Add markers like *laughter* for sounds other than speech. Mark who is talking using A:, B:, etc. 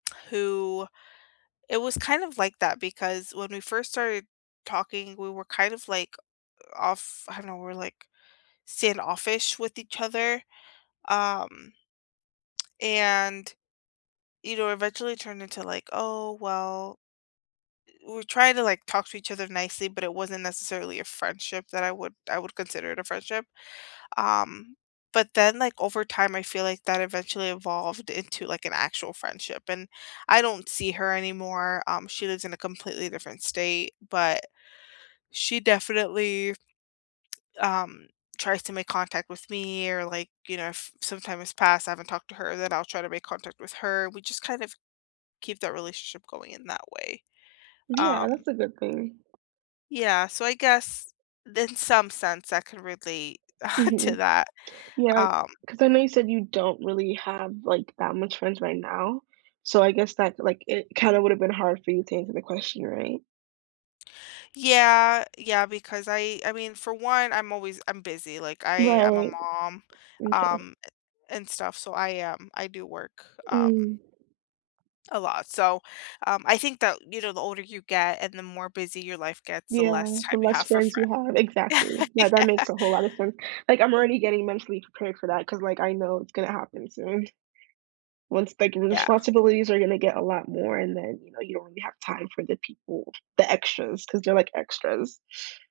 A: Who it was kind of like that because when we first started talking, we were kind of, like, off I don't know, were, like, standoffish with each other, um and, you know, eventually turned into, like, "Oh, well" Eh, we were trying to, like, talk to each other nicely, but it wasn't necessarily a friendship that I would I would consider it a friendship. Um, but then, like, over time, I feel like that eventually evolved into, like, an actual friendship. And I don't see her anymore; um, she lives in a completely different state, but she definitely, um, tries to make contact with me, or, like, you know, if some time has passed, I haven't talked to her, then I'll try to make contact with her. We just kind of keep the relationship going in that way,
B: Yeah,
A: um
B: that's a good thing.
A: Yeah. So, I guess, in some sense, I could relate *chuckles* to
B: Mhm.
A: that,
B: Yeah.
A: um
B: 'Cause I know you said you don't really have, like, that much friends right now. So, I guess that, like, it kinda would've been hard for you to answer the question, right?
A: Yeah. Yeah, because I I mean, for one, I'm always I'm busy. Like, I I'm a
B: Right.
A: mom,
B: M’kay.
A: um, a and stuff, so I, um, I do work, um
B: Mm.
A: a lot, so, um, I think that, you know, the older you get and the more busy your life gets, the
B: Yeah,
A: less
B: the
A: time you
B: less
A: have for
B: friends you
A: friend.
B: have Exactly.
A: *laughs*
B: That that
A: Yeah.
B: makes a whole lotta sense. Like, I'm already getting mentally prepared for that 'cause, like, I know it's gonna happen soon. Once the, like, re
A: Yeah.
B: responsibilities are gonna get a lot more and then, you know, you don't really have time for the people, the extras, 'cause they're like extras.